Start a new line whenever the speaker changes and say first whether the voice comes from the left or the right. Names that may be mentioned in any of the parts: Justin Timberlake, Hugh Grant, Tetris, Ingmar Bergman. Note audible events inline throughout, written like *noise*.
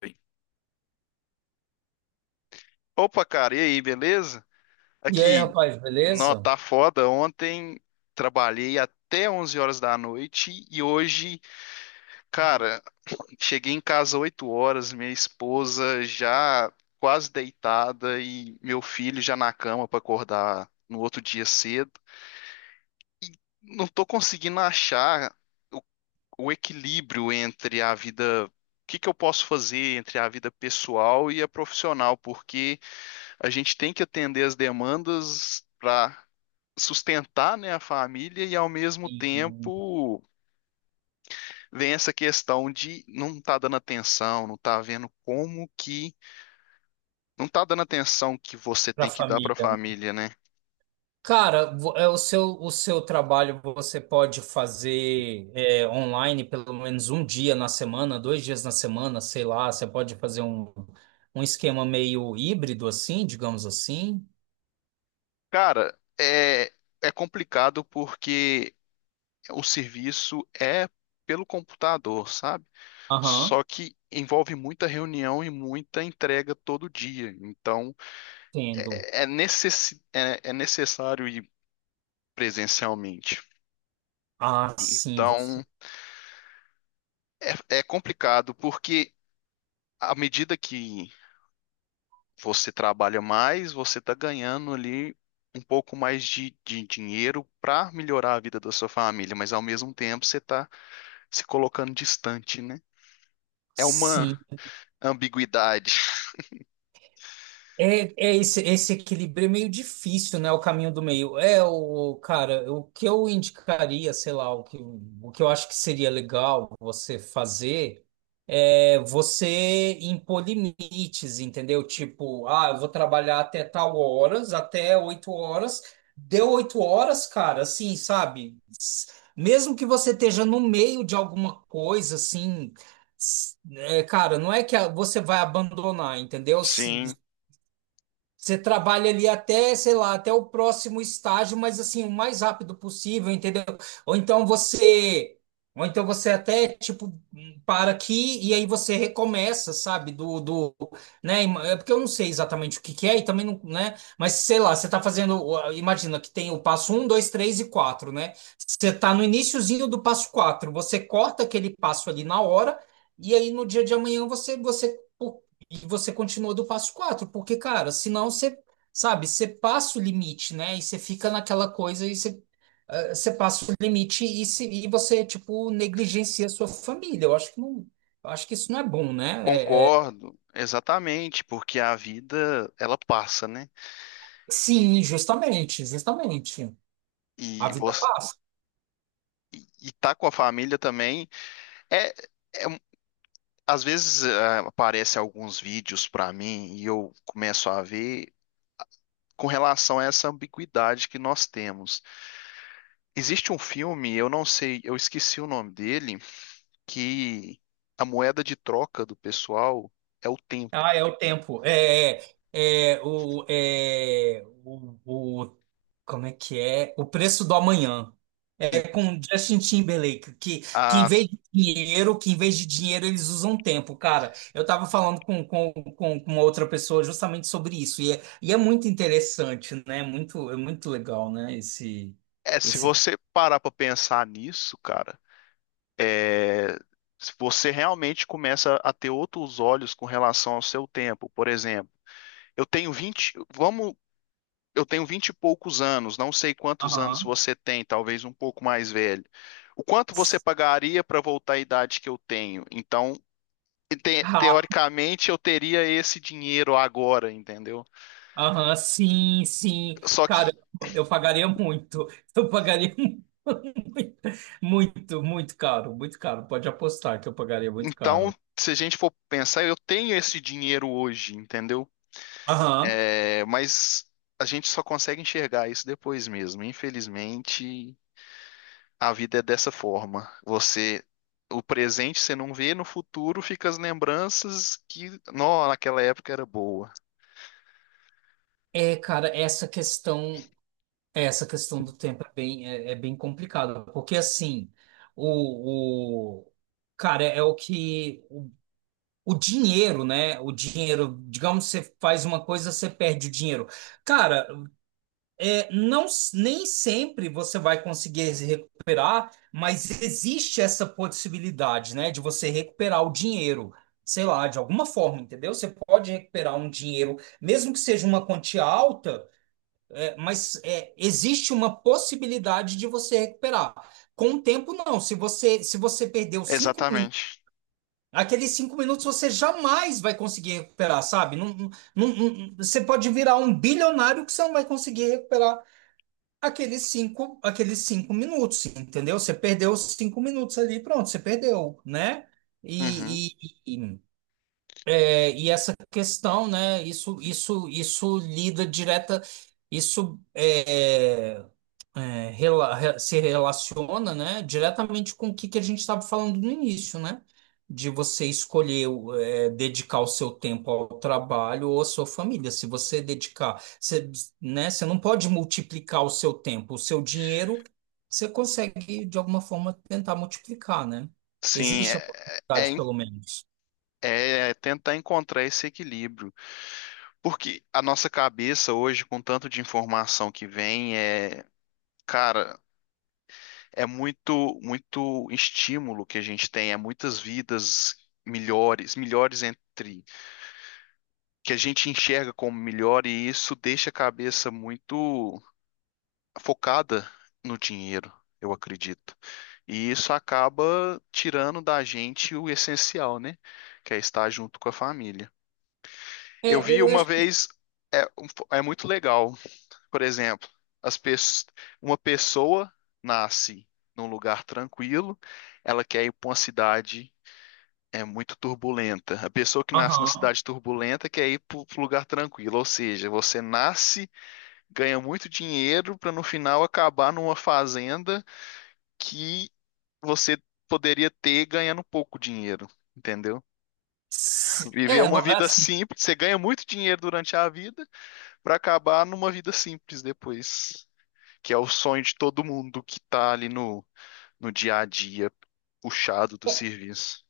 left: Bem, opa, cara, e aí, beleza?
right: E aí,
left: Aqui,
right: rapaz,
left: nó,
right: beleza?
left: tá foda. Ontem trabalhei até 11 horas da noite e hoje, cara, *clears throat* cheguei em casa 8 horas, minha esposa já quase deitada e meu filho já na cama pra acordar no outro dia cedo. E não tô conseguindo achar o, o equilíbrio entre a vida, o que que eu posso fazer entre a vida pessoal e a profissional, porque a gente tem que atender as demandas para sustentar, né, a família e ao mesmo
right: E
left: tempo vem essa questão de não tá dando atenção, não tá vendo como que não tá dando atenção que você
right: para a
left: tem que dar para a
right: família, né?
left: família, né?
right: Cara, o seu trabalho você pode fazer online pelo menos um dia na semana, dois dias na semana, sei lá. Você pode fazer um esquema meio híbrido assim, digamos assim.
left: Cara, é complicado porque o serviço é pelo computador, sabe?
right: Aham,
left: Só que envolve muita reunião e muita entrega todo dia. Então,
right: entendo.
left: é necessário e presencialmente.
right: Ah, sim, você.
left: Então, é, é complicado, porque à medida que você trabalha mais, você está ganhando ali um pouco mais de dinheiro para melhorar a vida da sua família, mas ao mesmo tempo você está se colocando distante, né? É uma
right: Sim.
left: ambiguidade.
right: É, é esse equilíbrio é meio difícil, né? O caminho do meio. É cara, o que eu indicaria, sei lá, o que eu acho que seria legal você fazer é você impor limites, entendeu? Tipo, ah, eu vou trabalhar até tal horas, até 8 horas. Deu oito horas, cara, assim, sabe? Mesmo que você esteja no meio de alguma coisa, assim. Cara, não é que você vai abandonar, entendeu?
left: Sim,
right: Você trabalha ali até, sei lá, até o próximo estágio, mas assim, o mais rápido possível, entendeu? Ou então você, ou então você até tipo para aqui e aí você recomeça, sabe? Né? É porque eu não sei exatamente o que que é e também não, né? Mas sei lá, você tá fazendo, imagina que tem o passo um, dois, três e quatro, né? Você tá no iniciozinho do passo quatro, você corta aquele passo ali na hora e aí no dia de amanhã você e você continua do passo quatro porque, cara, senão você, sabe, você passa o limite, né? E você fica naquela coisa e você, você passa o limite e, se, e você, tipo, negligencia a sua família. Eu acho que não, eu acho que isso não é bom, né?
left: concordo, exatamente, porque a vida ela passa, né? E,
right: Sim, justamente, justamente. A
left: e
right: vida
left: você
right: passa.
left: e tá com a família também é, é. Às vezes aparece alguns vídeos para mim e eu começo a ver com relação a essa ambiguidade que nós temos. Existe um filme, eu não sei, eu esqueci o nome dele, que a moeda de troca do pessoal é o tempo.
right: Ah, é o tempo. É como é que é? O preço do amanhã.
left: Em-
right: É com Justin Timberlake, que em
left: a-
right: vez de dinheiro, que em vez de dinheiro eles usam tempo, cara. Eu tava falando com uma outra pessoa justamente sobre isso, e é muito interessante, né? Muito, é muito legal, né?
left: É, se
right: Esse...
left: você parar para pensar nisso, cara, é, se você realmente começa a ter outros olhos com relação ao seu tempo. Por exemplo, eu tenho 20, vamos eu tenho vinte e poucos anos, não sei quantos anos
right: Aham.
left: você tem, talvez um pouco mais velho. O quanto você pagaria para voltar à idade que eu tenho? Então, teoricamente, eu teria esse dinheiro agora, entendeu?
right: Aham, sim, sim.
left: Só que,
right: Cara, eu pagaria muito. Eu pagaria *laughs* muito, muito, muito caro, muito caro. Pode apostar que eu pagaria muito
left: então,
right: caro.
left: se a gente for pensar, eu tenho esse dinheiro hoje, entendeu?
right: Aham.
left: É, mas a gente só consegue enxergar isso depois mesmo. Infelizmente, a vida é dessa forma. Você, o presente você não vê, no futuro fica as lembranças que, não, naquela época era boa.
right: É, cara, essa questão do tempo é bem, é bem complicada, porque assim, o cara é o que o dinheiro, né? O dinheiro, digamos, você faz uma coisa, você perde o dinheiro. Cara, não, nem sempre você vai conseguir se recuperar, mas existe essa possibilidade, né, de você recuperar o dinheiro, sei lá, de alguma forma, entendeu? Você pode recuperar um dinheiro, mesmo que seja uma quantia alta, existe uma possibilidade de você recuperar. Com o tempo, não. Se você, se você perdeu 5 minutos,
left: Exatamente.
right: aqueles 5 minutos você jamais vai conseguir recuperar, sabe? Não, você pode virar um bilionário que você não vai conseguir recuperar aqueles cinco, aqueles 5 minutos, entendeu? Você perdeu os 5 minutos ali, pronto, você perdeu, né?
left: Uhum.
right: E, e, e, e essa questão, né? Isso lida direta. Isso se relaciona, né, diretamente com que a gente estava falando no início, né? De você escolher dedicar o seu tempo ao trabalho ou à sua família. Se você dedicar, você, né, você não pode multiplicar o seu tempo, o seu dinheiro, você consegue, de alguma forma, tentar multiplicar, né?
left: Sim,
right: Existe a possibilidade, pelo menos.
left: é tentar encontrar esse equilíbrio. Porque a nossa cabeça hoje, com tanto de informação que vem, é, cara, é muito, muito estímulo que a gente tem, é muitas vidas melhores entre que a gente enxerga como melhor, e isso deixa a cabeça muito focada no dinheiro, eu acredito. E isso acaba tirando da gente o essencial, né? Que é estar junto com a família.
right: É,
left: Eu vi
right: eu
left: uma
right: acho que
left: vez, é, é muito legal, por exemplo, as pes- uma pessoa nasce num lugar tranquilo, ela quer ir para uma cidade é muito turbulenta. A pessoa que nasce na
right: Aham.
left: cidade turbulenta quer ir para um lugar tranquilo, ou seja, você nasce ganha muito dinheiro para no final acabar numa fazenda que você poderia ter ganhando pouco dinheiro, entendeu? Viver
right: É,
left: uma
right: não, é
left: vida
right: assim.
left: simples, você ganha muito dinheiro durante a vida para acabar numa vida simples depois, que é o sonho de todo mundo que tá ali no dia a dia puxado do serviço.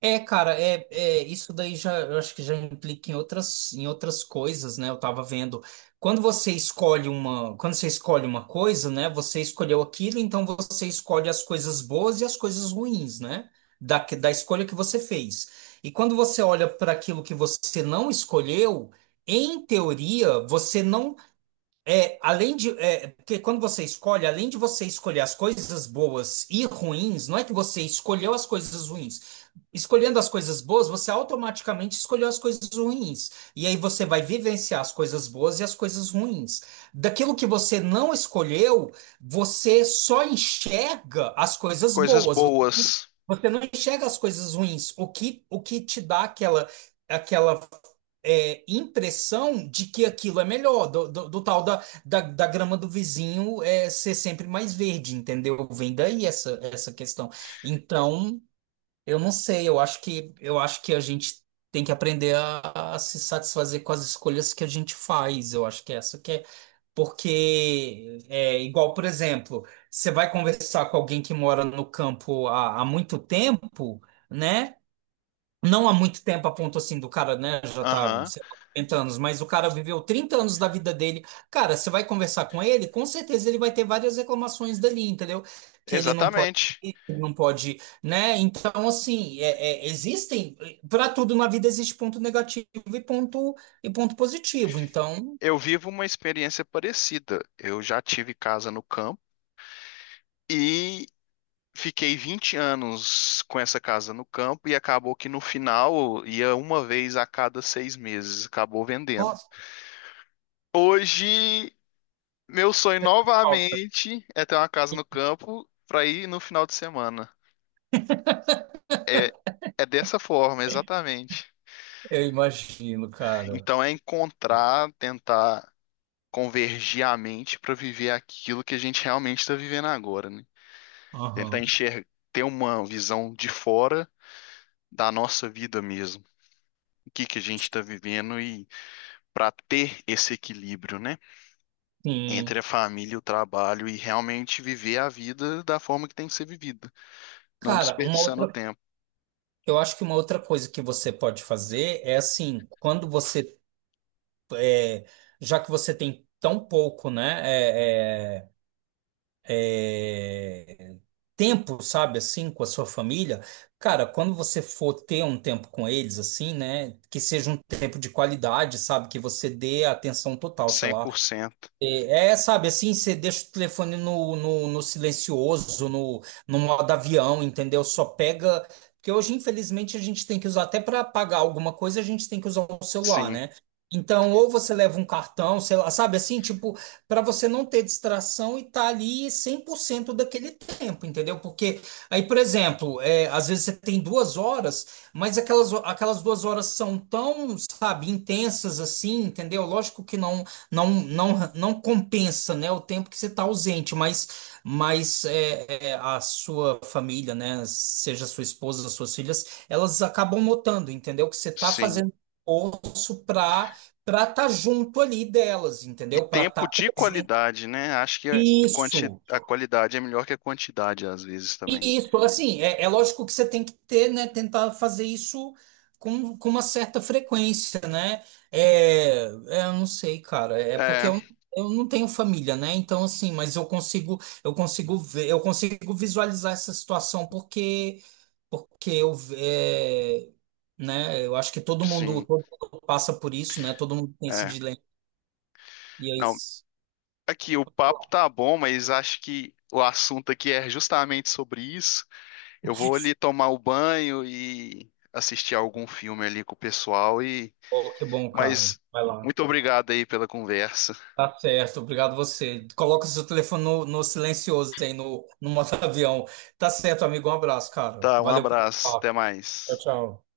right: É isso daí já eu acho que já implica em outras coisas, né? Eu tava vendo quando você escolhe uma coisa, né? Você escolheu aquilo, então você escolhe as coisas boas e as coisas ruins, né? Da escolha que você fez. E quando você olha para aquilo que você não escolheu, em teoria, você não porque quando você escolhe, além de você escolher as coisas boas e ruins, não é que você escolheu as coisas ruins. Escolhendo as coisas boas, você automaticamente escolheu as coisas ruins. E aí você vai vivenciar as coisas boas e as coisas ruins. Daquilo que você não escolheu, você só enxerga as coisas
left: Coisas
right: boas.
left: boas.
right: Você não enxerga as coisas ruins. O que te dá aquela, aquela impressão de que aquilo é melhor, do tal da grama do vizinho é, ser sempre mais verde, entendeu? Vem daí essa, essa questão. Então, eu não sei, eu acho que a gente tem que aprender a se satisfazer com as escolhas que a gente faz, eu acho que é essa que é. Porque é igual, por exemplo, você vai conversar com alguém que mora no campo há muito tempo, né? Não há muito tempo a ponto assim do cara, né, já tá,
left: Aham,
right: sei lá, 40 anos, mas o cara viveu 30 anos da vida dele. Cara, você vai conversar com ele, com certeza ele vai ter várias reclamações dali, entendeu? Que ele não pode,
left: exatamente.
right: ir, que ele não pode, né? Então, assim, existem, para tudo na vida existe ponto negativo e ponto, e ponto positivo. Então,
left: Eu vivo uma experiência parecida. Eu já tive casa no campo e fiquei 20 anos com essa casa no campo e acabou que no final ia uma vez a cada 6 meses, acabou vendendo.
right: nossa,
left: Hoje, meu sonho novamente é ter uma casa no campo para ir no final de semana. É, é dessa forma, exatamente.
right: eu imagino, cara.
left: Então é encontrar, tentar convergir a mente para viver aquilo que a gente realmente está vivendo agora, né? Tentar
right: Aham.
left: enxergar, ter uma visão de fora da nossa vida mesmo. O que que a gente está vivendo e para ter esse equilíbrio, né, entre
right: Sim.
left: a família e o trabalho e realmente viver a vida da forma que tem que ser vivida, não
right: Cara, uma
left: desperdiçando
right: outra,
left: tempo,
right: eu acho que uma outra coisa que você pode fazer é assim, quando você já que você tem tão pouco, né, é, é, tempo, sabe, assim, com a sua família, cara, quando você for ter um tempo com eles, assim, né, que seja um tempo de qualidade, sabe, que você dê atenção total, sei
left: cem
right: lá,
left: por cento.
right: sabe, assim, você deixa o telefone no silencioso, no modo avião, entendeu? Só pega. Porque hoje, infelizmente, a gente tem que usar, até para pagar alguma coisa, a gente tem que usar o celular,
left: Sim,
right: né? Então, ou você leva um cartão, sei lá, sabe, assim, tipo, para você não ter distração e tá ali 100% daquele tempo, entendeu? Porque aí, por exemplo, às vezes você tem 2 horas, mas aquelas, aquelas 2 horas são tão, sabe, intensas assim, entendeu? Lógico que não não compensa, né, o tempo que você está ausente, a sua família, né, seja sua esposa, suas filhas, elas acabam notando, entendeu? Que você está
left: sim.
right: fazendo esforço para estar junto ali delas,
left: E
right: entendeu? Para estar
left: tempo de
right: presente.
left: qualidade, né? Acho que
right: Isso.
left: a qualidade é melhor que a quantidade às vezes também.
right: E isso, assim, é lógico que você tem que ter, né, tentar fazer isso com uma certa frequência, né? Eu não sei, cara, é porque
left: É,
right: eu não tenho família, né? Então, assim, mas eu consigo ver, eu consigo visualizar essa situação porque, porque eu, né, eu acho que
left: sim,
right: todo mundo passa por isso, né? Todo mundo tem esse
left: é.
right: dilema. E é
left: Não,
right: isso.
left: aqui o papo tá bom, mas acho que o assunto aqui é justamente sobre isso. Eu vou ali tomar o banho e assistir algum filme ali com o pessoal. E
right: Oh, que bom, cara.
left: mas
right: Vai lá.
left: muito obrigado aí pela conversa.
right: Tá certo, obrigado você. Coloca o seu telefone no silencioso aí, no modo avião. Tá certo, amigo, um abraço, cara.
left: Tá, um
right: Valeu pelo
left: abraço, até
right: papo. Tchau,
left: mais.
right: tchau.